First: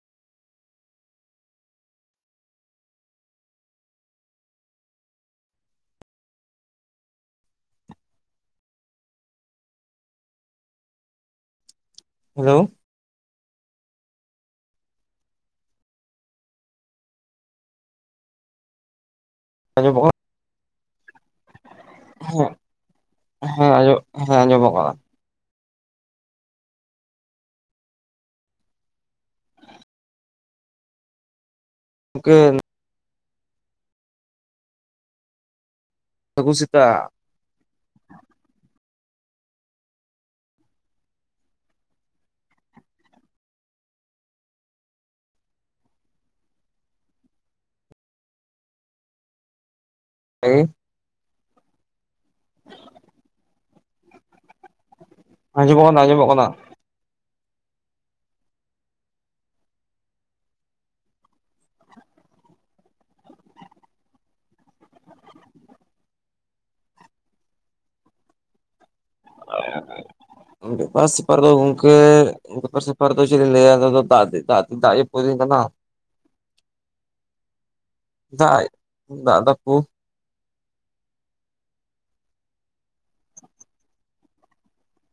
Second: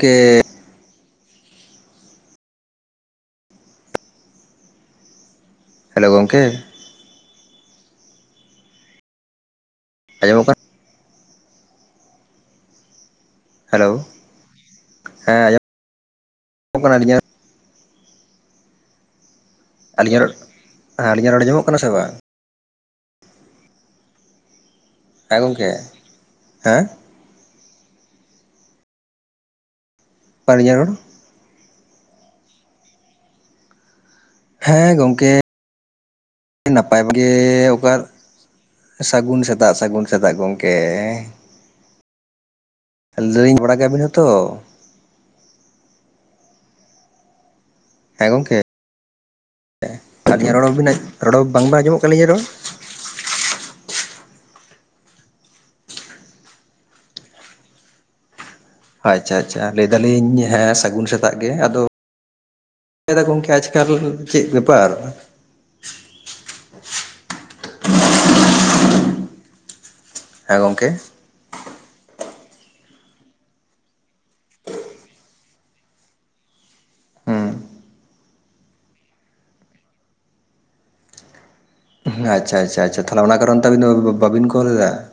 ᱠᱮ hello ᱜᱚᱝᱠᱮ ᱾ ᱟᱸᱡᱚᱢᱚᱜ ᱠᱟ ᱦᱮᱞᱳ ᱾ ᱦᱮᱞᱳ [inaudible] ᱦᱮᱸ ᱟᱸᱡᱚ [inaudible] ᱢᱚᱱ ᱠᱟᱱᱟ ᱟᱹᱞᱤᱧᱟᱜ ᱟᱸᱡᱚᱢᱚᱜ ᱟᱹᱞᱤᱧᱟᱜ ᱨᱚᱲ [inaudible] ᱦᱮᱸ ᱟᱹᱞᱤᱧᱟᱜ ᱨᱚᱲ ᱟᱸᱡᱚᱢᱚᱜ ᱠᱟᱱᱟ ᱥᱮ ᱵᱟ? ᱦᱮᱸ [inaudible] ᱦᱮᱸ ᱟᱡᱚᱢᱚᱜ ᱦᱮᱸ ᱟᱡᱚᱢᱚᱜ-ᱟ ᱾ ᱦᱮᱸ ᱜᱚᱝᱠᱮ ᱾ [inaudible] ᱦᱮ ᱟᱹᱞᱤᱧᱟᱜ ᱨᱚᱲ ᱦᱩᱸ ᱾ ᱦᱮᱸ ᱜᱚᱝᱠᱮ ᱾ ᱥᱟᱹᱜᱩᱱ [inaudible] ᱥᱮᱛᱟᱜ ᱱᱟᱯᱟᱭ [unintelligible] ᱚᱠᱟ ᱥᱟᱹᱜᱩᱱ ᱥᱮᱛᱟᱜ ᱥᱟᱹᱜᱩᱱ ᱥᱮᱛᱟᱜ ᱜᱚᱝᱠᱮ ᱾ [unintelligible] ᱵᱟᱲᱟ ᱜᱮᱭᱟ ᱯᱮ ᱡᱷᱚᱛᱚ? ᱦᱮᱸ ᱜᱚᱝᱠᱮ ᱾ ᱟᱞᱤᱧᱟᱜ ᱦᱮᱸ ᱨᱚᱲ [unintelligible] ᱨᱚᱲ ᱵᱟᱝᱵᱮᱱ ᱟᱸᱡᱚᱢᱮᱜ [unintelligible] ᱨᱚᱲ? ᱟᱸᱡᱚᱢᱚᱜ ᱠᱟᱱᱟ ᱟᱸᱡᱚᱢᱚᱜ ᱠᱟᱱᱟ ᱾ ᱟᱪᱪᱷᱟ ᱟᱪᱪᱷᱟ ᱾ ᱞᱟᱹᱭ ᱮᱫᱟᱞᱤᱧ ᱦᱮᱸ ᱥᱟᱹᱜᱩᱱ ᱥᱮᱛᱟᱜ ᱜᱮ ᱾ ᱟᱫᱚ ᱮᱫᱟ ᱜᱚᱝᱠᱮ ᱟᱪᱠᱟ ᱫᱚ ᱪᱮᱫ ᱵᱮᱯᱟᱨ ᱾ ᱦᱮᱸ ᱜᱚᱝᱠᱮ [inaudible] ᱯᱟᱨ ᱫᱚ ᱜᱚᱝᱠᱮ ᱵᱮᱯᱟᱨ ᱥᱮᱯᱟᱨ ᱫᱚ ᱪᱮᱫ ᱞᱤᱧ ᱞᱟᱹᱭᱟ, ᱟᱫᱚ ᱫᱟᱜ ᱫᱚ ᱫᱟᱜ ᱫᱚ ᱫᱟᱜ ᱡᱟᱹᱯᱩᱫ ᱫᱤᱱ ᱠᱟᱱᱟ ᱾ ᱦᱩᱸ ᱫᱟᱜ ᱫᱟᱜ [unintelligible] ᱟᱪᱪᱷᱟ ᱟᱪᱪᱷᱟ ᱟᱪᱪᱷᱟ ᱟᱪᱪᱷᱟ, ᱛᱟᱦᱚᱞᱮ ᱚᱱᱟ ᱠᱟᱨᱚᱱ ᱛᱮ ᱟᱹᱵᱤᱱ ᱫᱚ ᱵᱟᱹᱵᱤᱱ ᱠᱚᱞ ᱮᱫᱟ ᱾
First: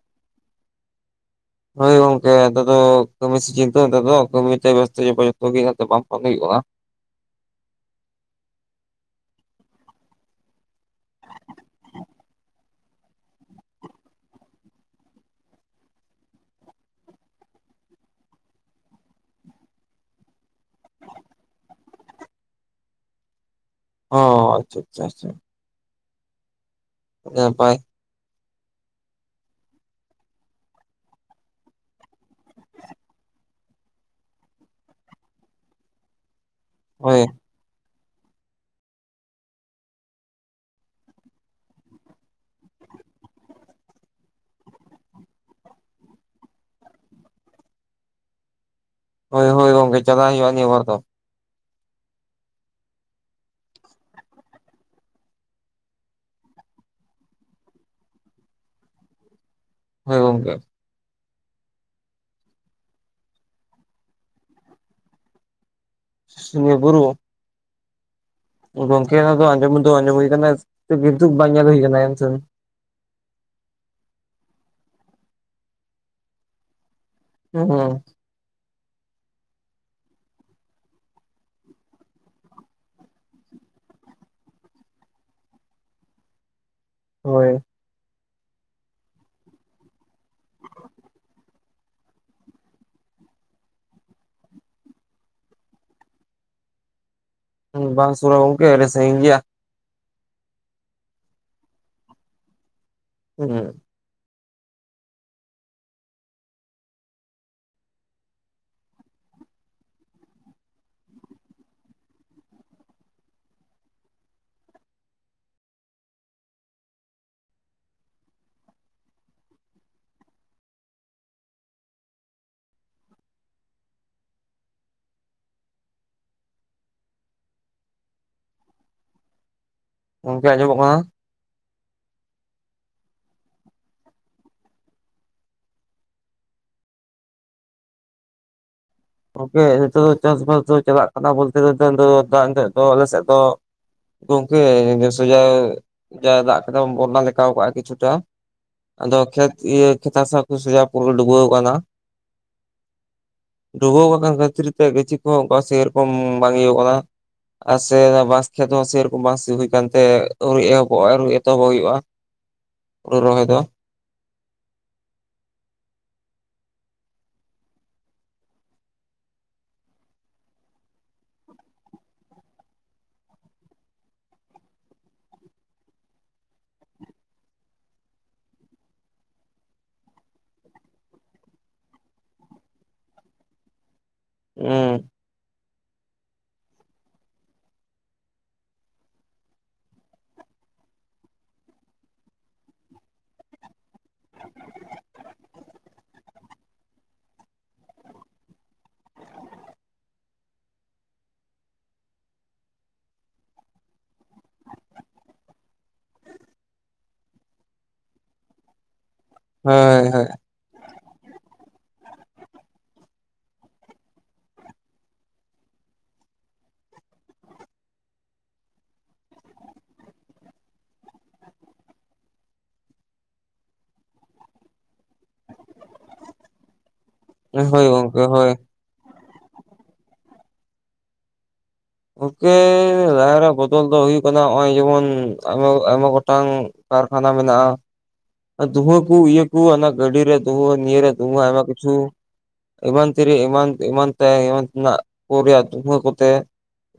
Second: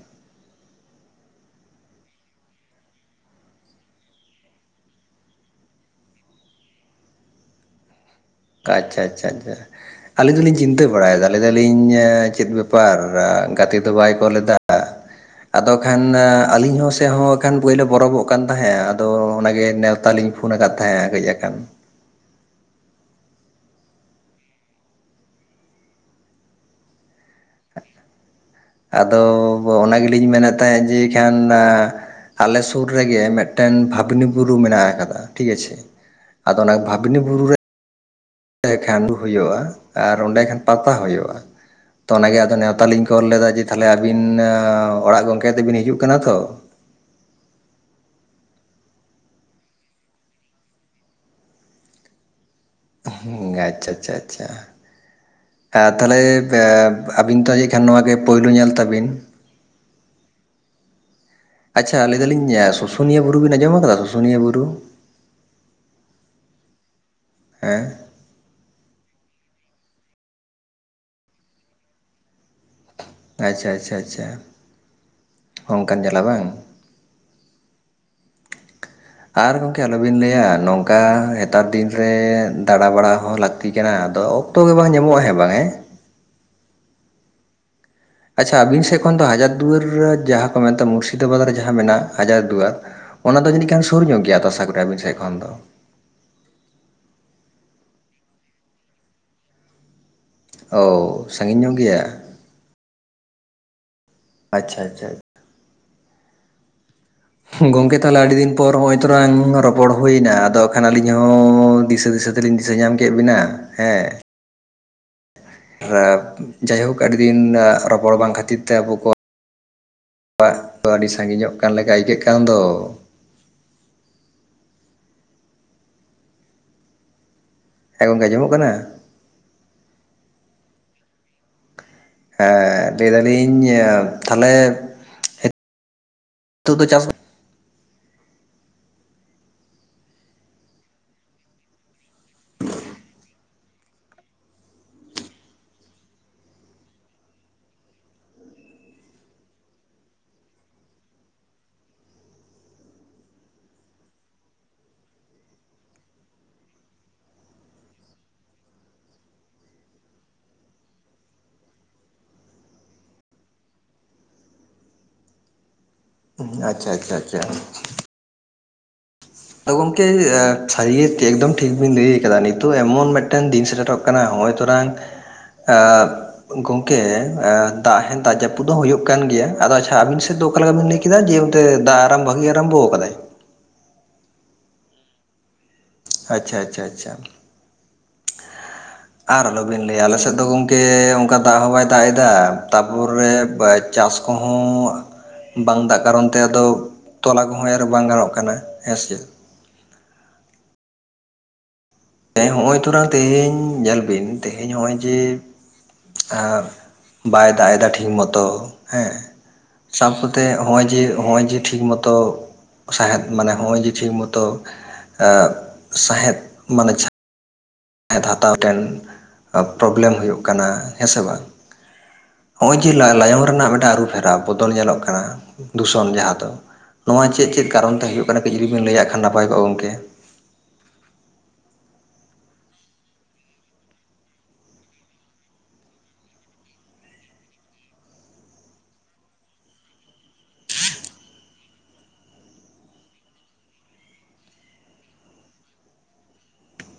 ᱦᱳᱭ ᱜᱚᱝᱠᱮ ᱱᱮᱛᱟᱨ ᱫᱚ ᱠᱟᱢᱤ ᱥᱤᱡᱤᱱ ᱛᱚ ᱱᱮᱛᱟᱨ ᱫᱚ ᱠᱟᱢᱤ ᱛᱮ ᱵᱮᱥᱛᱚ [unintelligible] ᱜᱮ ᱦᱟᱜ ᱟᱫᱚ ᱵᱟᱝ ᱠᱟᱢᱤ ᱦᱩᱭᱩᱜ-ᱟ ᱾ ᱟᱪᱪᱷᱟ ᱟᱪᱪᱷᱟ ᱟᱪᱪᱷᱟ ᱾ ᱟᱹᱞᱤᱧ ᱫᱚᱞᱤᱧ ᱪᱤᱱᱛᱟᱹ ᱵᱟᱲᱟᱭᱮᱫᱟ ᱞᱟᱹᱭ ᱮᱫᱟᱞᱤᱧ ᱮ ᱪᱮᱫ ᱵᱮᱯᱟᱨ ᱜᱟᱛᱮ ᱫᱚ ᱵᱟᱭ ᱠᱚᱞ ᱮᱫᱟ ᱾ ᱟᱫᱚ ᱠᱷᱟᱱ ᱟᱹᱞᱤᱧ ᱦᱚᱸ ᱥᱮᱫ ᱦᱚᱸ ᱠᱷᱟᱱ ᱯᱳᱭᱞᱳ ᱵᱚᱨᱚᱵᱚᱜ ᱠᱟᱱ ᱛᱟᱦᱮᱭᱟ ᱾ ᱟᱫᱚ ᱚᱱᱟᱜᱮ ᱱᱮᱶᱛᱟ ᱞᱤᱧ ᱯᱷᱳᱱ ᱟᱠᱟᱫ ᱛᱟᱦᱮᱜ-ᱟ ᱠᱟᱹᱡ ᱟᱠᱷᱟᱱ, ᱚ ᱟᱪᱪᱷᱟ ᱟᱪᱪᱷᱟ ᱾ ᱱᱟᱯᱟᱭ ᱟᱫᱚ ᱚᱱᱟ ᱜᱮᱞᱤᱧ ᱢᱮᱱᱮᱫ ᱛᱟᱦᱮᱸᱫ ᱡᱮ ᱟᱠᱷᱟᱱ ᱟᱸ ᱟᱞᱮ ᱥᱩᱨ ᱨᱮᱜᱮ ᱢᱤᱫᱴᱮᱱ ᱵᱷᱟᱵᱽᱱᱤ ᱵᱩᱨᱩ ᱢᱮᱱᱟᱜ ᱟᱠᱟᱫᱟ ᱴᱷᱤᱠ ᱟᱪᱷᱮ᱾ ᱟᱫᱚ ᱚᱱᱟ ᱵᱷᱟᱵᱱᱤ ᱦᱳᱭ ᱵᱩᱨᱩ ᱨᱮ ᱮᱜ ᱠᱷᱟᱱᱰᱩ ᱦᱩᱭᱩᱜ-ᱟ ᱟᱨ ᱚᱸᱰᱮ ᱠᱷᱟᱱ ᱯᱟᱛᱟ ᱦᱩᱭᱩᱜ-ᱟ᱾ ᱛᱚ ᱚᱱᱟᱜᱮ ᱟᱫᱚ ᱱᱮᱣᱛᱟ ᱞᱤᱧ ᱠᱚᱞ ᱞᱮᱫᱟ ᱡᱮ ᱛᱟᱦᱚᱞᱮ ᱟᱵᱤᱱ ᱚᱲᱟᱜ ᱜᱚᱝᱠᱮ ᱟᱛᱮᱵᱤᱱ ᱦᱤᱡᱩᱜ ᱠᱟᱱᱟ ᱛᱚ? ᱦᱳᱭ ᱦᱳᱭ ᱜᱚᱝᱠᱮ ᱪᱟᱞᱟᱜ ᱦᱩᱭᱩᱜ-ᱟ ᱱᱤᱭᱟᱹ ᱵᱟᱨ ᱫᱚ᱾ ᱦᱩᱸ ᱜᱚᱝᱠᱮ ᱟᱪᱪᱷᱟ ᱟᱪᱪᱷᱟ ᱟᱪᱪᱷᱟ, ᱟ ᱛᱟᱦᱚᱞᱮ ᱟᱹᱵᱤᱱ ᱛᱚ ᱠᱷᱟᱱ ᱱᱚᱣᱟ ᱜᱮ ᱯᱩᱭᱞᱩ ᱧᱮᱞ ᱛᱟᱵᱤᱱ᱾ ᱦᱳᱭ ᱜᱚᱝᱠᱮ, ᱟᱪᱪᱷᱟ ᱟᱹᱞᱭ ᱫᱟᱹᱞᱤᱧ ᱥᱩᱥᱩᱱᱤᱭᱟᱹ ᱵᱩᱨᱩ ᱵᱤᱱ ᱟᱸᱡᱚᱢ ᱟᱠᱟᱫᱟ ᱥᱩᱥᱩᱱᱤᱭᱟᱹ ᱵᱩᱨᱩ? ᱥᱩᱥᱩᱱᱤᱭᱟᱹ ᱵᱩᱨᱩ᱾ ᱦᱮᱸ, ᱜᱚᱝᱠᱮ ᱚᱱᱟ ᱫᱚ ᱟᱸᱡᱚᱢ ᱫᱚ ᱟᱸᱡᱚᱢ ᱦᱩᱭ ᱠᱟᱱᱟ ᱠᱤᱱᱛᱩ ᱵᱟᱝ ᱧᱮᱞ ᱦᱩᱭ ᱠᱟᱱᱟ ᱦᱮᱸᱥᱮ᱾ ᱟᱪᱪᱷᱟ ᱟᱪᱪᱷᱟ ᱟᱪᱪᱷᱟ ᱚᱱᱠᱟᱱ ᱡᱟᱞᱟ ᱵᱟᱝ, [unintelligible] [unintelligible] ᱟᱨ ᱜᱚᱝᱠᱮ ᱟᱞᱚ ᱵᱤᱱ ᱞᱟᱹᱭᱟ ᱱᱚᱝᱠᱟ ᱱᱮᱛᱟᱨ ᱫᱤᱱ ᱨᱮ ᱫᱟᱬᱟ ᱵᱟᱲᱟ ᱦᱚᱸ ᱞᱟᱹᱠ ᱛᱤ ᱠᱟᱱᱟ ᱟᱫᱚ ᱚᱠᱛᱚ ᱜᱮ ᱵᱟᱝ ᱧᱟᱢᱚᱜ-ᱟ ᱦᱮᱸ ᱵᱟᱝ ᱦᱮ, ᱦᱳᱭ, ᱟᱪᱪᱷᱟ ᱟᱹᱵᱤᱱ ᱥᱮᱫ ᱠᱷᱚᱱ ᱫᱚ ᱦᱟᱡᱟᱨ ᱫᱩᱣᱟᱹᱨ ᱡᱟᱦᱟᱸ ᱠᱚ ᱢᱮᱛᱟᱜ ᱢᱩᱨᱥᱤᱫᱟᱵᱟᱫᱽ ᱨᱮ ᱡᱟᱦᱟᱸ ᱢᱮᱱᱟᱜ-ᱟ ᱦᱟᱡᱟᱨ ᱫᱩᱣᱟᱨ᱾ ᱚᱱᱟ ᱫᱚ ᱡᱟᱱᱤᱡ ᱠᱷᱟᱱ ᱥᱩᱨ ᱧᱚᱜ ᱜᱮᱭᱟ ᱛᱚ ᱟᱥᱟ ᱠᱚᱨᱮ ᱟᱹᱵᱤᱱ ᱥᱮᱫ ᱠᱷᱚᱱ ᱫᱚ᱾ ᱵᱟᱝ ᱥᱩᱨᱟ ᱜᱚᱝᱠᱮ ᱟᱹᱰᱤ ᱥᱟᱹᱜᱤᱧ ᱜᱮᱭᱟ ᱾ ᱚ ᱥᱟᱺᱜᱤᱧ ᱧᱚᱜ ᱜᱮᱭᱟ ᱾ [unintelligible] ᱟᱪᱪᱷᱟ ᱟᱪᱪᱷᱟ ᱜᱚᱝᱠᱮ ᱛᱟᱦᱚᱞᱮ ᱟᱹᱰᱤ ᱫᱤᱱ ᱯᱚᱨ ᱦᱚᱸᱜ-ᱚᱭ ᱛᱚᱲᱟᱝ ᱨᱚᱯᱚᱲ ᱦᱩᱭ ᱮᱱᱟ ᱟᱫᱚ ᱠᱷᱟᱱ ᱟᱹᱞᱤᱧ ᱦᱚᱸ ᱫᱤᱥᱟᱹ ᱫᱤᱥᱟᱹ ᱟᱞᱤᱧ ᱫᱤᱥᱟᱹ ᱧᱟᱢ ᱠᱮᱫ ᱵᱤᱱᱟ ᱦᱮᱸ ᱾ ᱟᱨ ᱡᱟᱭᱦᱳᱠ ᱟᱹᱰᱤ ᱫᱤᱱ ᱨᱚᱯᱚᱲ ᱵᱟᱝ ᱠᱷᱟᱹᱛᱤᱨ ᱛᱮ ᱟᱵᱚ ᱠᱚ ᱚᱲᱟᱜ ᱫᱚ ᱟᱹᱰᱤ ᱥᱟᱺᱜᱤᱧᱚᱜ ᱠᱟᱱ ᱞᱮᱠᱟ ᱟᱹᱭᱠᱟᱹᱜ ᱠᱟᱱ ᱫᱚ ᱾ ᱦᱮᱸ ᱜᱚᱝᱠᱮ ᱟᱡᱚᱢᱚᱜ ᱠᱟᱱᱟ? ᱜᱚᱝᱠᱮ ᱟᱸᱡᱚᱢᱚᱜ ᱠᱟᱱᱟ ᱾ ᱦᱮᱸ ᱞᱟᱹᱭ ᱫᱟᱞᱤᱧ ᱛᱟᱦᱚᱞᱮ ᱱᱤᱛᱚᱜ ᱫᱚ ᱪᱟᱥ ᱜᱚᱢᱠᱮ ᱱᱤᱛᱚᱜ ᱫᱚ ᱪᱟᱥᱵᱟᱥ ᱫᱚ ᱪᱟᱞᱟᱜ ᱠᱟᱱᱟ ᱵᱚᱞᱛᱮ [inaudible] ᱫᱚ ᱟᱞᱮ ᱥᱮᱫ ᱫᱚ ᱜᱚᱝᱠᱮ ᱱᱮᱥ ᱡᱟᱭ ᱫᱟᱜ ᱠᱟᱫᱟ ᱵᱚᱱᱱᱟ ᱞᱮᱠᱟᱣ ᱟᱠᱟᱜ-ᱟ ᱠᱤᱪᱷᱩᱴᱟ ᱾ ᱟᱫᱚ ᱠᱷᱮᱛ ᱤᱭᱟᱹ ᱠᱷᱮᱛ ᱦᱟᱥᱟ ᱠᱚ [inaudible] ᱯᱩᱨᱟᱹ ᱰᱩᱵᱟᱹᱣ ᱟᱠᱟᱱᱟ ᱾ ᱰᱩᱵᱟᱹᱣ ᱟᱠᱟᱱ ᱠᱷᱟᱹᱛᱤᱨ ᱛᱮ ᱜᱟᱹᱪᱷᱤ ᱠᱚᱦᱚᱸ ᱚᱱᱠᱟ ᱥᱮᱨᱚᱠᱚᱢ ᱵᱟᱝ ᱤᱭᱟᱹᱠᱟᱱᱟ ᱾ ᱟᱨ ᱥᱮ ᱵᱟᱸᱥ ᱠᱷᱮᱛ ᱦᱚᱸ ᱥᱮᱨᱚᱠᱚᱢ ᱵᱟ ᱥᱤ ᱦᱩᱭ ᱟᱠᱟᱱᱛᱮ ᱟᱹᱣᱨᱤ ᱮᱦᱚᱵᱚᱜ-ᱟ ᱟᱹᱣᱨᱤ ᱮᱛᱚᱦᱚᱵᱚᱜ ᱦᱩᱭᱩᱜ-ᱟ ᱾ [unintelligible] ᱦᱩᱲᱩ ᱨᱚᱦᱚᱭ ᱫᱚ ᱾ ᱟᱪᱪᱷᱟ ᱟᱪᱪᱷᱟ ᱟᱪᱪᱷᱟ ᱾ ᱟ ᱜᱚᱝᱠᱮ ᱥᱟᱹᱨᱤ ᱮᱠᱫᱚᱢ ᱴᱷᱤᱠ ᱵᱤᱱ ᱞᱟᱹᱭ ᱟᱠᱟᱫᱟ ᱱᱤᱛᱚᱜ ᱮᱢᱚᱱ ᱢᱤᱫᱴᱮᱱ ᱫᱤᱱ ᱥᱮᱴᱮᱨᱚᱜ ᱠᱟᱱᱟ ᱦᱚᱸ-ᱚᱭ ᱛᱚᱨᱟᱝ ᱟ ᱜᱚᱝᱠᱮ ᱫᱟᱜ ᱦᱮᱸ ᱫᱟᱜ ᱡᱟᱹᱯᱩᱫ ᱫᱚ ᱦᱩᱭᱩᱜ ᱠᱟᱱ ᱜᱮᱭᱟ ᱟᱫᱚ ᱟᱪᱷᱟ ᱟᱵᱤᱱ ᱥᱮᱫ ᱫᱚ ᱚᱠᱟ ᱞᱮᱠᱟ ᱵᱤᱱ ᱞᱟᱹᱭ ᱠᱮᱫᱟᱭ ᱡᱮ ᱚᱱᱛᱮ ᱫᱟᱜ ᱟᱨᱟᱢ ᱵᱷᱟᱹᱜᱤ ᱟᱨᱟᱢᱵᱚ ᱠᱟᱫᱟᱭ? ᱩᱸ᱾ ᱟᱪᱷᱟ ᱟᱪᱷᱟ ᱟᱪᱷᱟ ᱾ ᱟᱨ ᱟᱞᱚᱵᱤᱱ ᱞᱟᱹᱭᱟ ᱟᱞᱮᱥᱮᱫ ᱫᱚ ᱜᱚᱢᱠᱮ ᱚᱱᱠᱟ ᱫᱟᱜ ᱦᱚᱸ ᱵᱟᱭ ᱫᱟᱜ ᱮᱫᱟ ᱛᱟᱯᱚᱨᱮ ᱪᱟᱥ ᱠᱚᱦᱚᱸ ᱵᱟᱝ ᱫᱟᱜ ᱠᱟᱨᱚᱱ ᱛᱮ ᱟᱫᱚ ᱛᱚᱞᱟ ᱠᱚᱦᱚᱸ ᱮᱨ ᱵᱟᱝ ᱜᱟᱱᱚᱜ ᱠᱟᱱᱟ ᱦᱮᱸᱥᱮ᱾ ᱮᱸ ᱦᱚᱸᱜᱚᱭ ᱛᱩᱨᱟ ᱛᱮᱦᱮᱧ ᱧᱮᱞ ᱵᱤᱱ ᱛᱮᱦᱮᱧ ᱦᱚᱸᱜᱼᱚᱭ ᱡᱮ ᱟᱨ ᱵᱟᱭ ᱫᱟᱜ ᱮᱫᱟ ᱴᱷᱤᱠ ᱢᱚᱛᱚ ᱦᱮᱸ ᱦᱳᱭ ᱥᱟᱵ ᱠᱚᱛᱮ ᱦᱚᱸᱜᱼᱚᱭ ᱡᱮ ᱦᱚᱸᱜᱼᱚᱭ ᱡᱮ ᱴᱷᱤᱠ ᱢᱚᱛᱚ ᱥᱟᱦᱮᱫ ᱢᱟᱱᱮ ᱦᱚᱸᱜᱼᱚᱭ ᱡᱮ ᱴᱷᱤᱠ ᱢᱚᱛᱚ ᱮᱸᱜ ᱥᱟᱸᱦᱮᱫ ᱢᱟᱱᱮ ᱦᱟᱛᱟᱣᱴᱮᱱ ᱯᱨᱚᱵᱞᱮᱢ ᱦᱩᱭᱩᱜ ᱠᱟᱱᱟ ᱦᱮᱸᱥᱮ ᱵᱟᱝ? ᱦᱚᱸᱜᱼᱚᱭ ᱡᱮ ᱞᱟᱭᱚᱝ ᱨᱮᱱᱟᱜ ᱢᱤᱫᱴᱟᱱ ᱟᱹᱨᱩ ᱯᱷᱮᱨᱟᱣ ᱵᱚᱫᱚᱞ ᱧᱮᱞᱚᱜ ᱠᱟᱱᱟ ᱫᱩᱥᱚᱱ ᱡᱟᱦᱟᱸ ᱫᱚ ᱾ ᱱᱚᱣᱟ ᱪᱮᱫ ᱦᱳᱭ ᱪᱮᱫ ᱦᱳᱭ ᱠᱟᱨᱚᱱ ᱛᱮ ᱜᱚᱝᱠᱮ ᱦᱩᱭᱩᱜ ᱠᱟᱱᱟ ᱦᱳᱭ ᱠᱟᱹᱡ ᱡᱩᱫᱤ ᱵᱮᱱ ᱞᱟᱹᱭᱟᱜ ᱠᱷᱟᱱ ᱱᱟᱯᱟᱭ ᱠᱚᱜᱼᱟ ᱜᱚᱢᱠᱮ ᱾ ᱜᱚᱝᱠᱮ ᱞᱟᱭᱚᱝ ᱨᱮᱭᱟᱜ ᱵᱚᱫᱚᱞ ᱫᱚ ᱦᱩᱭᱩᱜ ᱠᱟᱱᱟ ᱦᱚᱸᱜᱼᱚᱭ ᱡᱮᱢᱚᱱ ᱟᱭᱢᱟ ᱟᱭᱢᱟ ᱜᱚᱴᱟᱝ ᱠᱟᱨᱠᱷᱟᱱᱟ ᱢᱮᱱᱟᱜᱼᱟ ᱾ ᱫᱩᱸᱦᱟᱹ ᱠᱚ ᱤᱭᱟᱹ ᱠᱚ ᱚᱱᱟ ᱜᱟᱹᱰᱤ ᱨᱮ ᱫᱷᱩᱸᱦᱟᱹ ᱱᱤᱭᱟᱹᱨᱮ ᱫᱩᱦᱟᱹ ᱟᱭᱢᱟ ᱠᱤᱪᱷᱩ ᱮᱢᱟᱱ ᱛᱤᱨᱮ ᱮᱢᱟᱱ ᱮᱢᱟᱱ ᱛᱮ ᱮᱢᱟᱱ ᱛᱮᱱᱟᱜ ᱠᱚ ᱨᱮᱭᱟᱜ ᱫᱩᱦᱟᱹ ᱠᱚᱛᱮ,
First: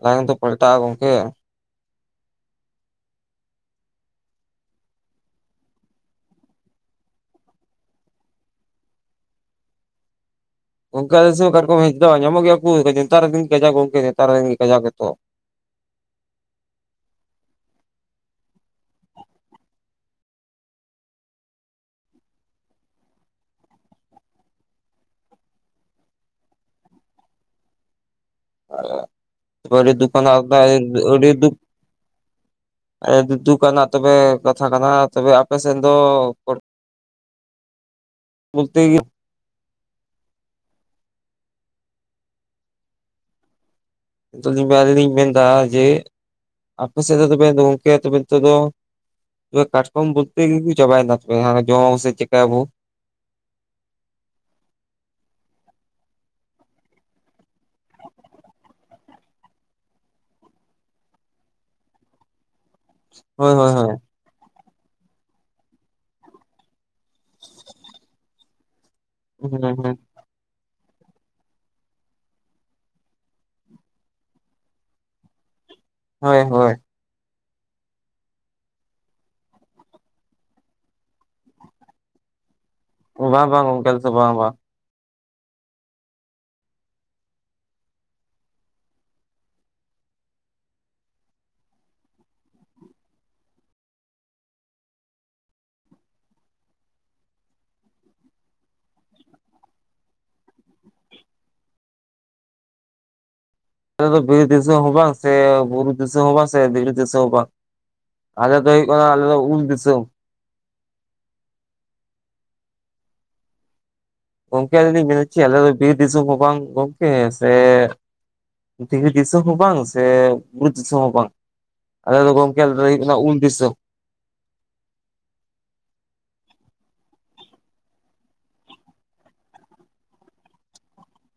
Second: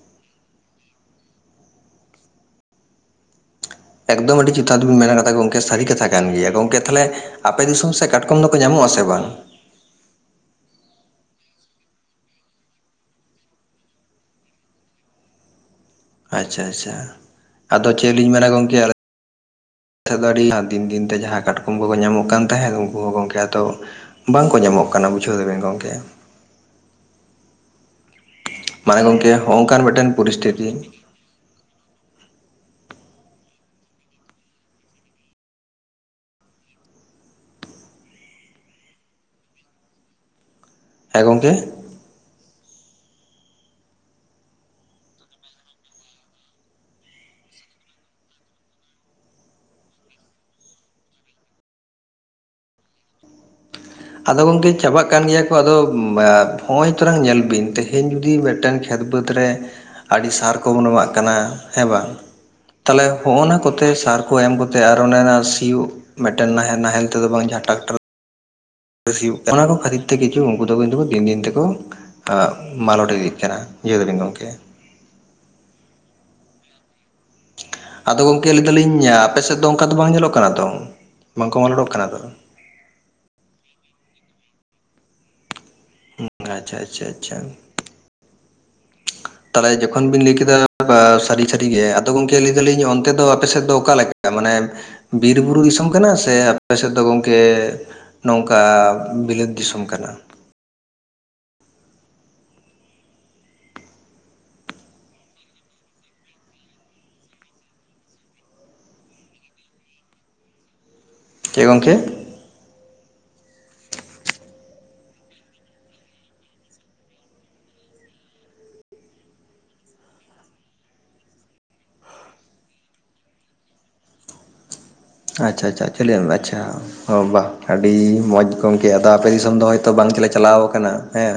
ᱞᱟᱭᱚᱱ ᱫᱚ ᱯᱟᱞᱴᱟᱜ-ᱟ ᱜᱚᱢᱠᱮ ᱾ ᱮᱠᱫᱚᱢ ᱟᱹᱰᱤ ᱡᱚᱛᱷᱟᱛ ᱵᱤᱱ ᱢᱮᱱ ᱠᱟᱫᱟ ᱜᱚᱝᱠᱮ ᱥᱟᱹᱨᱤ ᱠᱟᱛᱷᱟ ᱠᱟᱱ ᱜᱮᱭᱟ ᱜᱚᱢᱠᱮ ᱛᱟᱦᱚᱞᱮ ᱟᱯᱮ ᱫᱤᱥᱚᱢ ᱥᱮᱫ ᱠᱟᱴᱠᱚᱢ ᱫᱚᱠᱚ ᱧᱟᱢᱚᱜ ᱟᱥᱮ ᱵᱟᱝ? ᱜᱚᱝᱠᱮ ᱟᱞᱮᱥᱮᱫ ᱠᱟᱴᱠᱚᱢ ᱦᱤᱡ ᱫᱚ ᱟᱡᱚᱢ ᱜᱮᱭᱟ ᱯᱩᱣ ᱱᱮᱛᱟᱨ ᱫᱤᱱ ᱠᱟᱡᱟᱜᱽ ᱜᱚᱢᱠᱮ ᱱᱮᱛᱟᱨ ᱫᱤᱱ ᱜᱮ ᱠᱟᱡᱟᱜᱽ ᱜᱮᱠᱚ ᱟᱪᱷᱟ ᱟᱪᱷᱟ, ᱟᱫᱚ ᱪᱮᱫ ᱞᱤᱧ ᱢᱮᱱᱟ ᱜᱚᱝᱠᱮ [unintelligible] ᱫᱤᱱ ᱫᱤᱱᱛᱮ ᱡᱟᱦᱟᱸ ᱠᱟᱴᱠᱚᱢ ᱠᱚᱠᱚ ᱧᱟᱢᱚᱜ ᱠᱟᱱ ᱛᱟᱦᱮᱸᱫ ᱩᱱᱠᱩ ᱦᱚᱸ ᱜᱚᱢᱠᱮ ᱟᱫᱚ ᱵᱟᱝᱠᱚ ᱧᱟᱢᱚᱜ ᱠᱟᱱᱟ ᱵᱩᱡᱷᱟᱹᱣ ᱫᱟᱵᱤᱱ ᱜᱚᱢᱠᱮ ᱾ ᱢᱟᱱᱮ ᱜᱚᱝᱠᱮ [unintelligible] ᱦᱚᱸᱜᱼᱚᱝᱠᱟᱱ ᱢᱤᱫᱴᱮᱱ ᱯᱚᱨᱤᱥᱛᱷᱤᱛᱤ ᱦᱮᱸ ᱟᱹᱰᱤ ᱫᱩᱠᱷ ᱟᱰᱤ ᱫᱩᱠ ᱟᱱᱟᱜ ᱛᱚᱵᱮ ᱠᱟᱛᱷᱟ ᱠᱟᱱᱟ ᱛᱚᱵᱮ ᱟᱯᱮᱥᱮᱱ ᱫᱚ ᱵᱚᱞᱛᱮ ᱜᱮ ᱦᱮᱸ ᱜᱚᱢᱠᱮ? ᱱᱤᱛᱚᱜ [unintelligible] ᱟᱹᱞᱤᱧ ᱞᱤᱧ ᱢᱮᱱᱫᱟ ᱡᱮ ᱟᱯᱮ ᱥᱮᱫ ᱫᱚ ᱛᱚᱯᱮ ᱟᱫᱚ ᱜᱚᱝᱠᱮ ᱛᱚᱵᱮ ᱱᱤᱛᱚᱜ ᱫᱚ ᱛᱚᱵᱮ ᱠᱟᱴᱠᱚᱢ ᱵᱚᱞᱛᱮ ᱜᱮᱠᱩ ᱪᱟᱵᱟᱭᱱᱟ ᱛᱚᱵᱮ ᱡᱚᱢᱟ ᱥᱮ ᱪᱮᱠᱟᱭ ᱵᱚ ᱟᱫᱚ ᱜᱚᱝᱠᱮ ᱪᱟᱵᱟᱜ ᱠᱟᱱ ᱜᱮᱭᱟ ᱠᱚ ᱟᱫᱚ ᱱᱚᱸᱜᱼᱚᱭ ᱛᱚᱨᱟᱝ ᱧᱮᱞ ᱵᱤᱱ ᱛᱮᱦᱮᱧ ᱡᱩᱫᱤ ᱢᱤᱫᱴᱮᱱ ᱠᱷᱮᱛ ᱵᱟᱹᱫᱽ ᱨᱮ ᱟᱹᱰᱤ ᱥᱟᱨ ᱠᱚᱵᱚᱱ ᱮᱢᱟᱜ ᱠᱟᱱᱟ ᱦᱮᱸ ᱵᱟᱝ? ᱛᱟᱦᱚᱞᱮ ᱦᱳᱭ ᱦᱚᱸᱜᱼᱱᱟ ᱦᱳᱭ ᱠᱚᱛᱮ ᱦᱳᱭ ᱥᱟᱨ ᱠᱩ ᱮᱢ ᱠᱟᱛᱮ ᱟᱨ ᱚᱱᱟ ᱱᱟ ᱥᱤᱭᱳᱜ ᱢᱤᱫᱴᱮᱱ ᱱᱟᱦᱮᱞ ᱱᱟᱦᱮᱞ ᱛᱮᱫᱚ ᱵᱟᱝ ᱴᱟᱨᱟᱠᱟᱨ ᱥᱤᱭᱩᱜ ᱦᱩᱸ ᱚᱱᱟ ᱠᱚ ᱦᱩᱸ ᱠᱷᱟᱹᱛᱤᱨ ᱛᱮ ᱩᱱᱠᱩ ᱫᱚ ᱠᱤᱱᱛᱩ ᱫᱤᱱ ᱫᱤᱱ ᱛᱮᱠᱚ ᱢᱟᱞᱚᱴ ᱤᱫᱤᱜ ᱠᱟᱱᱟ ᱡᱷᱟᱣ ᱫᱟᱵᱤᱱ ᱜᱚᱢᱠᱮ? ᱦᱳᱭ ᱦᱳᱭ᱾ ᱟᱫᱚ ᱜᱚᱢᱠᱮ ᱞᱟᱹᱭ ᱫᱟᱞᱤᱧ ᱟᱯᱮ ᱥᱮᱫ ᱫᱚ ᱚᱱᱠᱟ ᱫᱚ ᱵᱟᱝ ᱧᱮᱞᱚᱜ ᱠᱟᱱᱟ ᱛᱚ? ᱵᱟᱝᱠᱚ ᱢᱟᱞᱚᱴᱚᱜ ᱠᱟᱱᱟ ᱛᱚ? ᱵᱟᱝ ᱵᱟᱝ ᱜᱚᱝᱠᱮ ᱟᱞᱮ ᱥᱮᱫ ᱵᱟᱝ ᱵᱟᱝ᱾ ᱦᱩᱸ ᱟᱪᱪᱷᱟ ᱟᱪᱪᱷᱟ ᱟᱪᱪᱷᱟ᱾ ᱛᱟᱦᱚᱞᱮ ᱡᱚᱠᱷᱚᱱ ᱵᱤᱱ ᱞᱟᱹᱭ ᱠᱮᱫᱟ ᱥᱟᱹᱨᱤ ᱥᱟᱹᱨᱤᱜᱮ ᱟᱫᱚ ᱜᱚᱢᱠᱮ ᱞᱟᱹᱭ ᱫᱟᱞᱤᱧ ᱚᱱᱛᱮ ᱫᱚ ᱟᱯᱮ ᱥᱮᱫ ᱫᱚ ᱚᱠᱟ ᱞᱮᱠᱟ ᱢᱟᱱᱮ ᱵᱤᱨ ᱵᱩᱨᱩ ᱫᱤᱥᱚᱢ ᱠᱟᱱᱟ ᱥᱮ ᱟᱯᱮ ᱥᱮᱫ ᱫᱚ ᱜᱚᱢᱠᱮ ᱱᱚᱝᱠᱟ ᱵᱤᱞᱟᱹᱛ ᱫᱤᱥᱚᱢ ᱠᱟᱱᱟ? ᱟᱞᱮ ᱫᱚ ᱵᱤᱨ ᱫᱤᱥᱚᱢ ᱦᱚᱸ ᱵᱟᱝ, ᱥᱮ ᱵᱩᱨᱩ ᱫᱤᱥᱚᱢ ᱦᱚᱸ ᱵᱟᱝ, ᱥᱮ ᱫᱤᱲᱤ ᱫᱤᱥᱚᱢ ᱦᱚᱸ ᱵᱟᱝ, ᱟᱞᱮ ᱫᱚ ᱦᱳᱭᱳᱜ ᱠᱟᱱᱟ ᱟᱞᱮ ᱫᱚ ᱩᱞ ᱫᱤᱥᱟᱹᱢ᱾ ᱪᱮ ᱜᱚᱝᱠᱮ? ᱜᱚᱝᱠᱮ ᱟᱞᱤᱧ ᱞᱤᱧ ᱢᱮᱱᱮᱫ ᱦᱚᱪᱚ ᱟᱞᱮ ᱫᱚ ᱵᱤᱨ ᱫᱤᱥᱚᱢ ᱦᱚᱸ ᱵᱟᱝ ᱜᱚᱝᱠᱮ ᱥᱮ ᱫᱷᱤᱨᱤ ᱫᱤᱥᱟᱹᱢ ᱦᱚᱸ ᱵᱟᱝ ᱥᱮ ᱵᱩᱨᱩ ᱫᱤᱥᱟᱹᱢ ᱦᱚᱸ ᱵᱟᱝ ᱟᱞᱮ ᱫᱚ ᱜᱚᱝᱠᱮ ᱟᱞᱮ ᱫᱚᱞᱮ ᱦᱳᱭᱳᱜ ᱠᱟᱱᱟ ᱩᱞ ᱫᱤᱥᱟᱹᱢ ᱟᱪᱪᱷᱟ ᱟᱪᱪᱷᱟ ᱟᱪᱩᱞᱤᱭᱟᱢ ᱮᱢ ᱟᱪᱪᱷᱟ ᱚ ᱵᱟᱦ ᱟᱹᱰᱤ ᱢᱚᱡᱽ ᱜᱚᱢᱠᱮ ᱟᱫᱚ ᱟᱯᱮ ᱫᱤᱥᱚᱢ ᱫᱚ ᱦᱚᱭᱛᱳ ᱵᱟᱝ ᱜᱮᱞᱮ ᱪᱟᱞᱟᱣ ᱠᱟᱱᱟ ᱦᱮᱸ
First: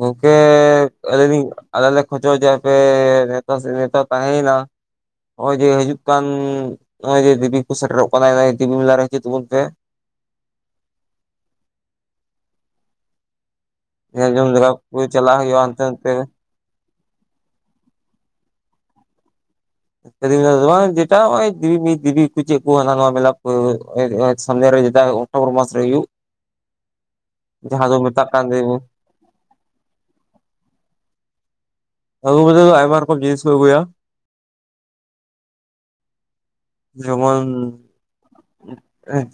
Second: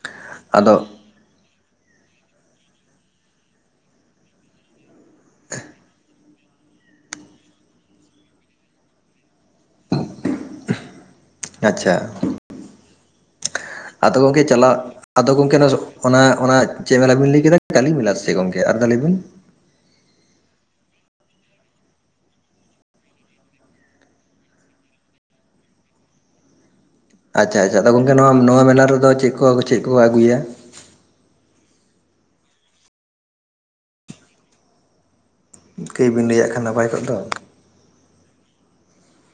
ᱜᱟᱝᱠᱮ ᱟᱫᱚ ᱟᱞᱤᱧ ᱞᱤᱧ ᱟᱞᱮ ᱞᱮ ᱠᱷᱚᱡᱚᱜ-ᱟ ᱡᱮ ᱟᱯᱮ ᱱᱮᱣᱛᱟ ᱥᱮ ᱱᱮᱣᱛᱟ ᱛᱟᱦᱮᱭ ᱱᱟ᱾ ᱱᱚᱜ ᱚᱭ ᱡᱮ ᱦᱤᱡᱩᱜ ᱠᱟᱱ ᱱᱚᱜ ᱚᱭ ᱡᱮ ᱫᱮᱵᱤ ᱠᱚ ᱥᱮᱴᱮᱨᱚᱜ ᱠᱟᱱᱟ ᱫᱮᱵᱤ ᱢᱮᱞᱟ ᱨᱮ ᱦᱤᱡᱩᱜ ᱛᱟᱵᱚᱱ ᱯᱮ᱾ ᱟᱪᱪᱷᱟ ᱟᱫᱚ ᱧᱮᱞ ᱜᱚᱝᱠᱮ ᱡᱚᱝ ᱡᱟᱭᱜᱟ ᱪᱟᱞᱟᱜ ᱠᱚ ᱟᱫᱚ ᱪᱟᱞᱟᱜ ᱜᱚᱝᱠᱮ ᱦᱩᱭᱩᱜᱼᱟ ᱦᱟᱱᱛᱮ ᱱᱟᱛᱮ ᱚᱱᱟ ᱚᱱᱟᱜ ᱪᱮᱫ ᱢᱮᱞᱟ ᱵᱤᱱ ᱞᱟᱹᱭ ᱠᱮᱫᱟ ᱠᱟᱹᱞᱤ ᱢᱮᱞᱟ ᱥᱮ ᱜᱚᱝᱠᱮ ᱟᱨ ᱫᱷᱟᱣ ᱞᱟᱹᱭ ᱵᱤᱱ? ᱡᱮᱴᱟ ᱱᱚᱜ ᱚᱭ ᱫᱤᱵᱤ, ᱫᱤᱵᱤ ᱯᱩᱡᱟᱹ ᱠᱚ ᱪᱮᱫ ᱠᱚ ᱦᱟᱱᱟ ᱱᱚᱣᱟ ᱢᱮᱞᱟ ᱠᱚ ᱥᱟᱢᱱᱮ ᱨᱮ ᱡᱮᱴᱟ ᱚᱴᱵᱚᱨ ᱢᱟᱥ ᱨᱮ ᱦᱩᱭᱩᱜ ᱟᱪᱪᱷᱟ ᱟᱪᱪᱷᱟ ᱡᱟᱦᱟᱸ ᱛᱚ ᱫᱚ ᱜᱚᱝᱠᱮ ᱢᱮᱛᱟᱜ ᱱᱚᱣᱟ ᱠᱟᱱ ᱱᱚᱣᱟ ᱢᱮᱞᱟ ᱨᱮᱫᱚ ᱪᱮᱫ ᱠᱚ ᱪᱮᱫ ᱠᱚ ᱟᱹᱜᱩᱭᱟ? ᱟᱹᱜᱩ ᱵᱚᱞᱛᱮᱫᱚ ᱟᱭᱢᱟ ᱨᱚᱠᱚᱢ ᱡᱤᱱᱤᱥ ᱠᱚ ᱟᱹᱜᱩᱭᱟ ᱠᱟᱹᱭ ᱵᱤᱱ ᱞᱟᱹᱭᱟᱜ ᱠᱷᱟᱱ ᱱᱟᱯ ᱡᱮᱢᱚᱱ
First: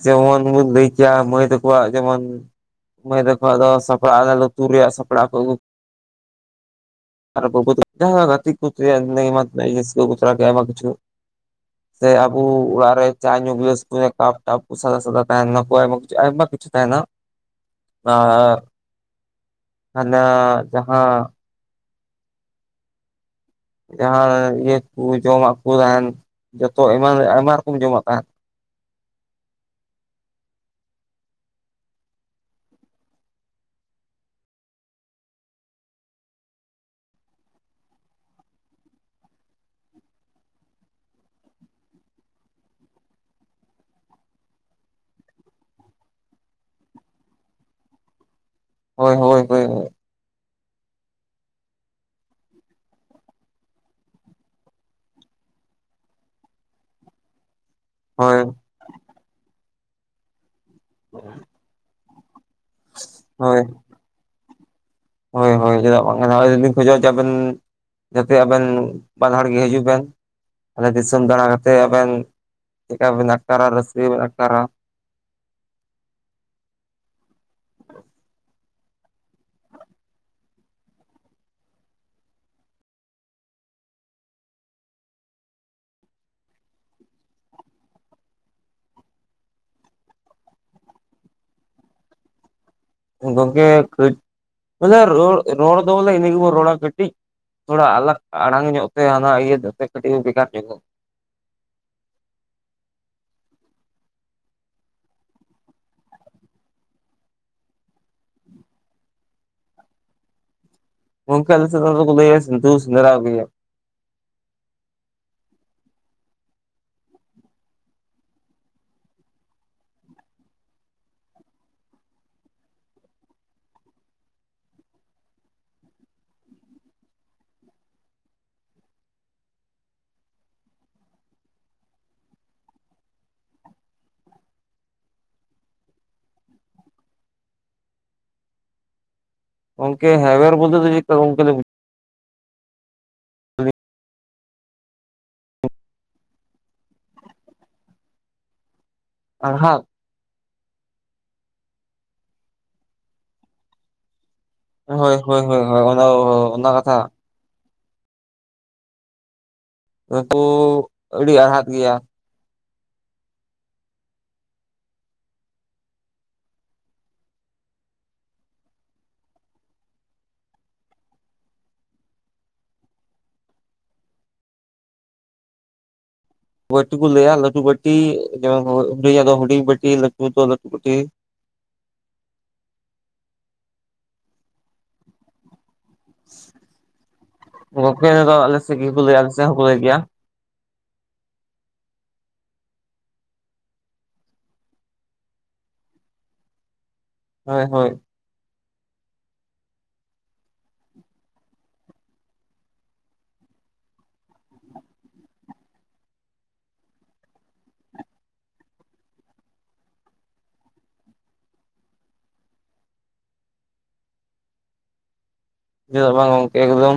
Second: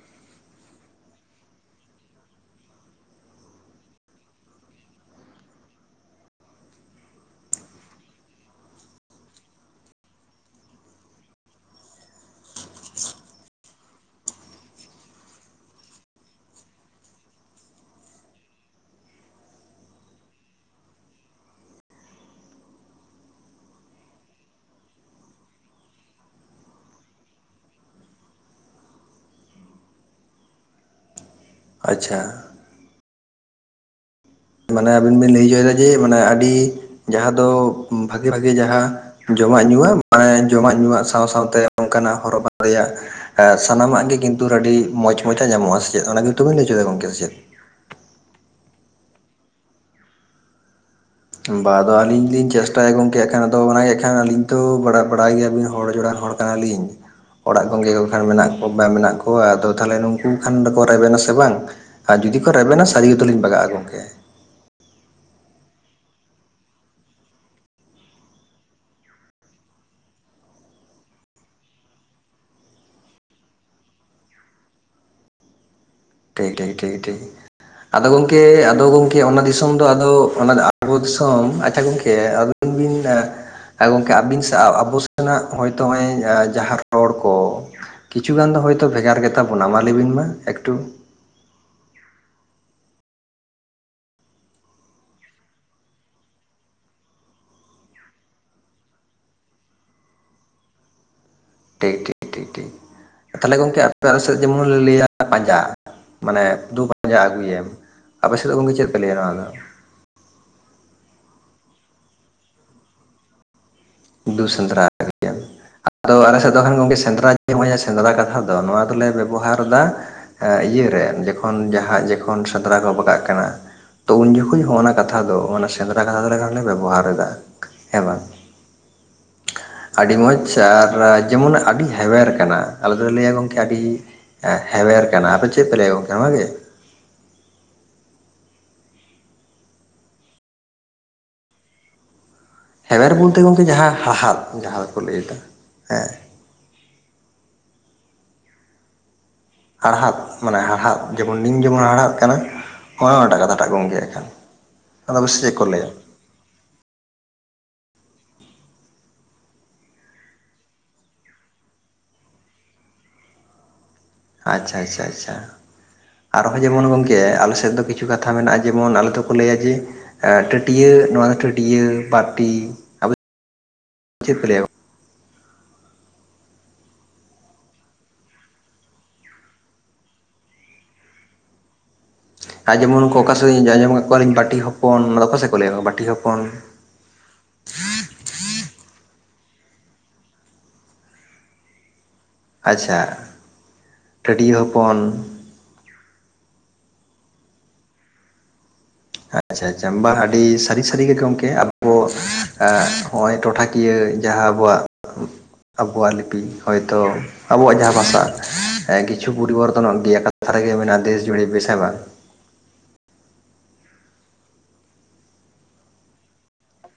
ᱡᱮᱢᱚᱱ ᱵᱚᱱ ᱞᱟᱹᱭ ᱠᱮᱭᱟ ᱢᱟᱹᱭ ᱛᱟᱠᱚᱣᱟᱜ ᱡᱮᱢᱚᱱ ᱢᱟᱹᱭ ᱛᱟᱠᱳᱣᱟᱜ ᱫᱚ ᱥᱟᱯᱲᱟ ᱞᱩᱛᱩᱨ ᱨᱮᱭᱟᱜ ᱥᱟᱯᱲᱟ ᱠᱚ ᱟᱜᱩ ᱟᱨ ᱜᱟᱛᱨ ᱜᱮ ᱟᱭᱢᱟ ᱠᱪᱩ [unintelligible] ᱥᱮ ᱟᱵᱚ ᱚᱲᱟᱜ ᱨᱮ ᱪᱟ ᱧᱩ ᱜᱤᱞᱟᱹᱥ ᱠᱚ ᱠᱟᱯ ᱴᱟᱯ ᱥᱟᱫᱟ ᱥᱟᱫᱟ ᱛᱟᱦᱮᱠᱚ ᱟᱭᱢᱟ ᱠᱤᱪᱷᱩ ᱟᱭᱢᱟ ᱠᱤᱪᱷᱩ ᱛᱟᱦᱮᱱᱟ ᱟᱨ ᱦᱟᱱᱟ ᱡᱟᱦᱟᱸ ᱡᱟᱦᱟᱸ ᱤᱭᱟᱹ ᱠᱚ ᱡᱚᱢᱟᱜ ᱠᱚ ᱛᱟᱦᱮᱱ ᱡᱚᱛᱚ ᱮᱢᱟᱱ ᱟᱭᱢᱟ ᱨᱚᱠᱚᱢ ᱡᱚᱢᱟᱜ ᱛᱟᱦᱮᱱ ᱟᱪᱪᱷᱟ ᱢᱟᱱᱮ ᱟᱵᱤᱱ ᱵᱤᱱ ᱞᱟᱹᱭ ᱪᱚᱭᱮᱫᱟ ᱡᱮ ᱢᱟᱱᱮ ᱟᱹᱰᱤ ᱡᱟᱦᱟᱸ ᱫᱚ ᱵᱷᱟᱜᱤ ᱵᱷᱟᱜᱤ ᱡᱟᱦᱟᱸ ᱡᱚᱢᱟᱜ ᱧᱩᱣᱟᱜ ᱡᱚᱢᱟᱜ ᱧᱩᱣᱟᱜ ᱥᱟᱶ ᱥᱟᱶᱛᱮ ᱚᱱᱠᱟᱱᱟᱜ ᱦᱚᱨᱚᱜ ᱵᱟᱸᱫᱮ ᱭᱟᱜ ᱮᱜ ᱥᱟᱱᱟᱢᱟᱜ ᱜᱮ ᱠᱤᱱᱛᱩ ᱟᱹᱰᱤ ᱢᱚᱸᱡᱽ ᱢᱚᱡᱟᱜ ᱧᱟᱢᱚᱜᱼᱟ ᱥᱮ ᱪᱮᱫ ᱚᱱᱟ ᱜᱮᱛᱚ ᱵᱤᱱ ᱞᱟᱹᱭ ᱪᱳᱭᱫᱟ ᱜᱚᱝᱠᱮ ᱥᱮ ᱪᱮᱫ? ᱦᱳᱭ ᱦᱳᱭ ᱦᱳᱭ ᱵᱟ ᱟᱫᱚ ᱟᱹᱞᱤᱧ ᱞᱤᱧ ᱪᱮᱥᱴᱟᱭᱟ ᱜᱚᱝᱠᱮ ᱮᱠᱷᱟᱱ ᱟᱫᱚ ᱚᱱᱟᱜᱮ ᱮᱜ ᱠᱷᱟᱱ ᱟᱞᱤᱧ ᱛᱚ ᱵᱟ ᱵᱟᱲᱟᱭ ᱜᱮᱭᱟᱵᱤᱱ ᱦᱚᱲ ᱡᱚᱲᱟ ᱦᱚᱲ ᱛᱟ ᱞᱤᱧ ᱚᱲᱟᱜ ᱜᱚᱝᱠᱮ ᱠᱚ ᱠᱷᱟᱱ ᱦᱳᱭ ᱢᱮᱱᱟᱜ ᱠᱚ ᱢᱮᱱᱟᱜ ᱠᱚᱣᱟ ᱟᱫᱚ ᱛᱟᱦᱚᱞᱮ ᱱᱩᱠᱩ ᱠᱷᱟᱱ ᱫᱚᱠᱚ ᱨᱮᱵᱮᱱᱟ ᱥᱮ ᱵᱟᱝ ᱟᱨ ᱡᱩᱫᱤ ᱠᱚ ᱨᱮᱵᱮᱱᱟ ᱥᱟᱹᱨᱤ ᱩᱛᱟᱹᱨᱞᱤᱧ ᱦᱳᱭ ᱵᱟᱜᱟᱜᱼᱟ ᱜᱚᱝᱠᱮ᱾ ᱦᱳᱭ ᱦᱳᱭ ᱪᱮᱫᱟᱜ ᱵᱟᱝ ᱟᱹᱞᱤᱧ ᱞᱤᱧ ᱠᱷᱚᱡᱚᱜᱼᱟ ᱡᱮ ᱟᱵᱮᱱ ᱡᱟᱛᱮ ᱟᱵᱮᱱ ᱵᱟᱱᱟ ᱦᱚᱲ ᱜᱮ ᱦᱤᱡᱩᱜ ᱵᱮᱱ ᱟᱞᱮ ᱫᱤᱥᱚᱢ ᱫᱟᱲᱟ ᱠᱟᱛᱮ ᱟᱵᱮᱱ ᱪᱮᱫᱠᱟ ᱵᱮᱱ ᱟᱴᱠᱟᱨᱟ ᱨᱟᱹᱥᱠᱟᱹ ᱜᱮ ᱵᱮᱱ ᱟᱴᱠᱟᱨᱟ ᱴᱷᱤᱠ ᱴᱷᱤᱠ ᱴᱷᱤᱠ ᱴᱷᱤᱠ ᱟᱫᱚ ᱜᱚᱝᱠᱮ ᱟᱫᱚ ᱜᱚᱝᱠᱮ ᱚᱱᱟ ᱫᱤᱥᱚᱢ ᱫᱚ ᱟᱫᱚ ᱚᱱᱟ ᱫᱚ ᱟᱵᱚ ᱫᱤᱥᱚᱢ ᱟᱪᱪᱷᱟ ᱜᱚᱝᱠᱮ ᱟᱹᱵᱤᱱ ᱮ ᱦᱮᱸ ᱜᱚᱝᱠᱮ ᱟᱹᱵᱤᱱ ᱥᱟᱣ ᱟᱵᱚ ᱥᱮᱱᱟᱜ ᱦᱚᱭᱛᱚ ᱱᱚᱜᱼᱚᱭ ᱡᱟᱦᱟᱸ ᱨᱚᱲ ᱠᱚ ᱠᱤᱪᱷᱩ ᱜᱟᱱ ᱫᱚ ᱦᱚᱭᱛᱚ ᱵᱷᱮᱜᱟᱨ ᱜᱮᱛᱟ ᱵᱚᱱᱟ ᱢᱟ ᱞᱟᱹᱭ ᱵᱤᱱ ᱢᱟ ᱮᱠᱴᱩ? ᱜᱚᱝᱠᱮ ᱠᱟᱹᱡ ᱵᱚᱞᱮ ᱨᱚᱲ ᱨᱚᱲ ᱫᱚ ᱵᱚᱞᱮ ᱤᱱᱟᱹ ᱜᱮᱵᱚᱱ ᱨᱚᱲᱟ ᱠᱟᱹᱴᱤᱡ ᱛᱷᱚᱲᱟ ᱟᱞᱟᱜᱽ ᱟᱲᱟᱝ ᱧᱚᱜ ᱛᱮ ᱦᱟᱱᱟ ᱤᱭᱟᱹ ᱛᱮᱫ ᱛᱮ ᱠᱟᱹᱴᱤᱡ ᱵᱷᱮᱜᱟᱨ ᱧᱚᱜᱚᱜ ᱴᱷᱤᱠ ᱴᱷᱤᱠ, ᱴᱷᱤᱠ ᱴᱷᱤᱠ, ᱛᱟᱞᱦᱮ ᱜᱚᱝᱠᱮ ᱟᱯᱮ ᱟᱞᱮ ᱥᱮᱫ ᱡᱮᱢᱚᱱ ᱞᱮ ᱞᱟᱹᱭᱟ ᱯᱟᱸᱡᱟ ᱢᱟᱱᱮ ᱫᱩ ᱯᱟᱸᱡᱟ ᱟᱹᱜᱩᱭᱮᱢ, ᱟᱯᱮ ᱥᱮᱫ ᱫᱚ ᱜᱚᱢᱠᱮ ᱪᱮᱫ ᱠᱚ ᱞᱟᱹᱭᱟ ᱱᱚᱣᱟ ᱫᱚ? ᱜᱚᱢᱠᱮ ᱟᱞᱮᱥᱮᱫ ᱫᱚ ᱱᱚᱣᱟ ᱫᱚᱠᱚ ᱞᱟᱹᱭᱟ, ᱫᱩ ᱥᱮᱸᱫᱽᱨᱟ ᱟᱹᱜᱩᱭᱮᱢ, ᱫᱩ ᱥᱮᱸᱫᱽᱨᱟ ᱟᱹᱜᱩᱭᱮᱢ, ᱟᱫᱚ ᱟᱞᱮ ᱥᱮᱫ ᱫᱚ ᱟᱠᱷᱟᱱ ᱜᱚᱝᱠᱮ ᱥᱮᱸᱫᱽᱨᱟ ᱱᱚᱜᱼᱚᱭ ᱥᱮᱸᱫᱽᱨᱟ ᱠᱟᱛᱷᱟ ᱫᱚ ᱱᱚᱣᱟ ᱫᱚᱞᱮ ᱵᱮᱵᱚᱦᱟᱨ ᱫᱟ ᱮᱸ ᱤᱭᱟᱹᱨᱮ, ᱡᱚᱠᱷᱚᱱ ᱡᱟᱦᱟᱸ ᱡᱚᱠᱷᱚᱱ ᱥᱮᱸᱫᱽᱨᱟ ᱠᱚ ᱵᱟᱜᱟᱜ ᱠᱟᱱᱟ, ᱛᱚ ᱩᱱ ᱡᱚᱠᱷᱚᱡ ᱦᱚᱼᱚᱱᱟ ᱠᱟᱛᱷᱟ ᱫᱚ ᱚᱱᱟ ᱥᱮᱸᱫᱽᱨᱟ ᱠᱟᱛᱷᱟ ᱫᱚ ᱟᱠᱷᱟᱱᱞᱮ ᱵᱮᱵᱚᱦᱟᱨᱫᱟ ᱦᱮᱸ ᱵᱟᱝ, ᱟᱹᱰᱤ ᱢᱚᱡᱽ ᱟᱨ ᱡᱮᱢᱚᱱ ᱟᱹᱰᱤ ᱦᱮᱣᱮᱨ ᱠᱟᱱᱟ, ᱟᱞᱮ ᱫᱚᱞᱮ ᱞᱟᱹᱭᱟ ᱜᱚᱢᱠᱮ ᱟᱹᱰᱤ ᱮᱸ ᱦᱮᱣᱮᱨ ᱠᱟᱱᱟ, ᱟᱯᱮ ᱪᱮᱫ ᱯᱮ ᱞᱟᱹᱭᱟ ᱜᱚᱝᱠᱮ ᱚᱱᱟᱜᱮ? ᱜᱚᱝᱠᱮ, ᱦᱮᱣᱮᱨ ᱵᱚᱞᱛᱮ ᱫᱚ ᱪᱮᱫᱠᱟ ᱜᱚᱝᱠᱮ ᱞᱟᱹᱭ ᱵᱤᱱ? ᱦᱮᱵᱮᱨ ᱵᱚᱞᱛᱮ ᱜᱚᱝᱠᱮ ᱡᱟᱦᱟᱸ ᱦᱟᱦᱟᱫ ᱡᱟᱦᱟᱸ ᱫᱚᱠᱚ ᱞᱟᱹᱭ ᱮᱫᱟ ᱦᱮᱸ, ᱦᱟᱲᱦᱟᱫ ᱦᱟᱫ ᱢᱟᱱᱮ ᱦᱟᱲᱦᱟᱫ, ᱡᱮᱢᱚᱱ ᱱᱤᱢ ᱡᱮᱢᱚᱱ ᱦᱟᱲᱦᱟᱫ ᱠᱟᱱᱟ, ᱱᱚᱜᱼᱚᱭ ᱚᱱᱟᱴᱟᱜ ᱠᱟᱛᱷᱟᱴᱟᱜ ᱜᱚᱢᱠᱮ, ᱦᱳᱭ, ᱦᱳᱭ, ᱦᱳᱭ, ᱦᱳᱭ ᱚᱱᱟ ᱚᱱᱟ ᱠᱟᱛᱷᱟ, ᱱᱩᱯᱩ ᱟᱹᱰᱤ ᱟᱲᱦᱟᱛ ᱜᱮᱭᱟ, ᱟᱪᱪᱷᱟ ᱟᱪᱪᱷᱟ, ᱟᱪᱪᱷᱟ ᱟᱨᱦᱚᱸ ᱡᱮᱢᱚᱱ ᱜᱚᱝᱠᱮ ᱟᱞᱮᱥᱮᱫ ᱫᱚ ᱠᱤᱪᱷᱩ ᱠᱟᱛᱷᱟ ᱢᱮᱱᱟᱜᱼᱟ ᱡᱮᱢᱚᱱ ᱟᱞᱮ ᱫᱚᱠᱚ ᱞᱟᱹᱭᱟ ᱡᱮ, ᱮᱸᱜ ᱴᱟᱹᱴᱭᱟᱹ ᱱᱚᱣᱟ ᱫᱚ ᱴᱟᱹᱴᱭᱟᱹ ᱵᱟᱹᱴᱤ, ᱟᱯᱮ ᱪᱮᱫ ᱯᱮ ᱞᱟᱹᱭᱟ ᱜᱚ ᱵᱟᱹᱴᱤ ᱠᱚ ᱞᱟᱹᱭᱟ ᱞᱟᱹᱴᱩ ᱵᱟᱹᱴᱤ, ᱡᱮᱢᱚᱱ ᱦᱩᱰᱤᱧᱟᱜ ᱫᱚ ᱦᱩᱰᱤᱧ ᱵᱟᱹᱴᱤ ᱞᱟᱹᱴᱩ ᱫᱚ ᱞᱟᱹᱴᱩ ᱵᱟᱹᱴᱤ, ᱟᱨ ᱡᱮᱢᱚᱱ ᱠᱚ ᱚᱠᱟ ᱥᱮᱫ ᱞᱤᱧ, ᱟᱸᱡᱚᱢ ᱟᱠᱟᱫ ᱠᱚᱣᱟᱞᱤᱧ ᱵᱟᱹᱴᱤ ᱦᱚᱯᱚᱱ, ᱚᱠᱟ ᱥᱮᱫ ᱠᱚ ᱞᱟᱹᱭᱟ ᱵᱟᱹᱴᱤ ᱦᱚᱯᱚᱱ? ᱜᱚᱝᱠᱮ ᱚᱱᱟᱫᱚ ᱟᱞᱮᱥᱮᱫ ᱜᱮᱠᱚ ᱞᱟᱹᱭᱟ, ᱟᱞᱮᱥᱮᱫ ᱦᱚᱸᱠᱚ ᱞᱟᱹᱭ ᱜᱮᱭᱟ, ᱟᱪᱪᱷᱟ, ᱴᱟᱹᱴᱭᱟᱹ ᱦᱚᱯᱚᱱ, ᱦᱳᱭ ᱦᱳᱭ, ᱟᱪᱪᱷᱟ ᱟᱪᱪᱷᱟ ᱵᱟᱝ ᱟᱹᱰᱤ ᱥᱟᱹᱨᱤ ᱥᱟᱹᱨᱤ ᱜᱮ ᱜᱚᱢᱠᱮ ᱟᱵᱚ ᱮᱸᱜ ᱦᱚᱼᱚᱭ ᱴᱚᱴᱷᱟ ᱠᱤᱭᱟᱹ ᱡᱟᱦᱟᱸ ᱟᱵᱚᱣᱟᱜ, ᱟᱵᱚᱣᱟᱜ ᱞᱤᱯᱤ ᱦᱚᱭᱛᱚ, ᱟᱵᱚᱣᱟᱜ ᱡᱟᱦᱟᱸ ᱵᱷᱟᱥᱟ ᱮᱸ ᱠᱤᱪᱷᱩ ᱯᱚᱨᱤᱵᱚᱨᱛᱚᱱᱚᱜ ᱜᱮᱭᱟ, ᱠᱟᱛᱷᱟ ᱨᱮᱜᱮ ᱢᱮᱱᱟᱜᱼᱟ ᱫᱮᱥ ᱡᱩᱨᱮ ᱵᱮᱥ ᱦᱮᱸ ᱵᱟᱝ? ᱪᱮᱫᱟᱜ ᱵᱟᱝ ᱜᱚᱢᱠᱮ, ᱮᱠᱫᱚᱢ᱾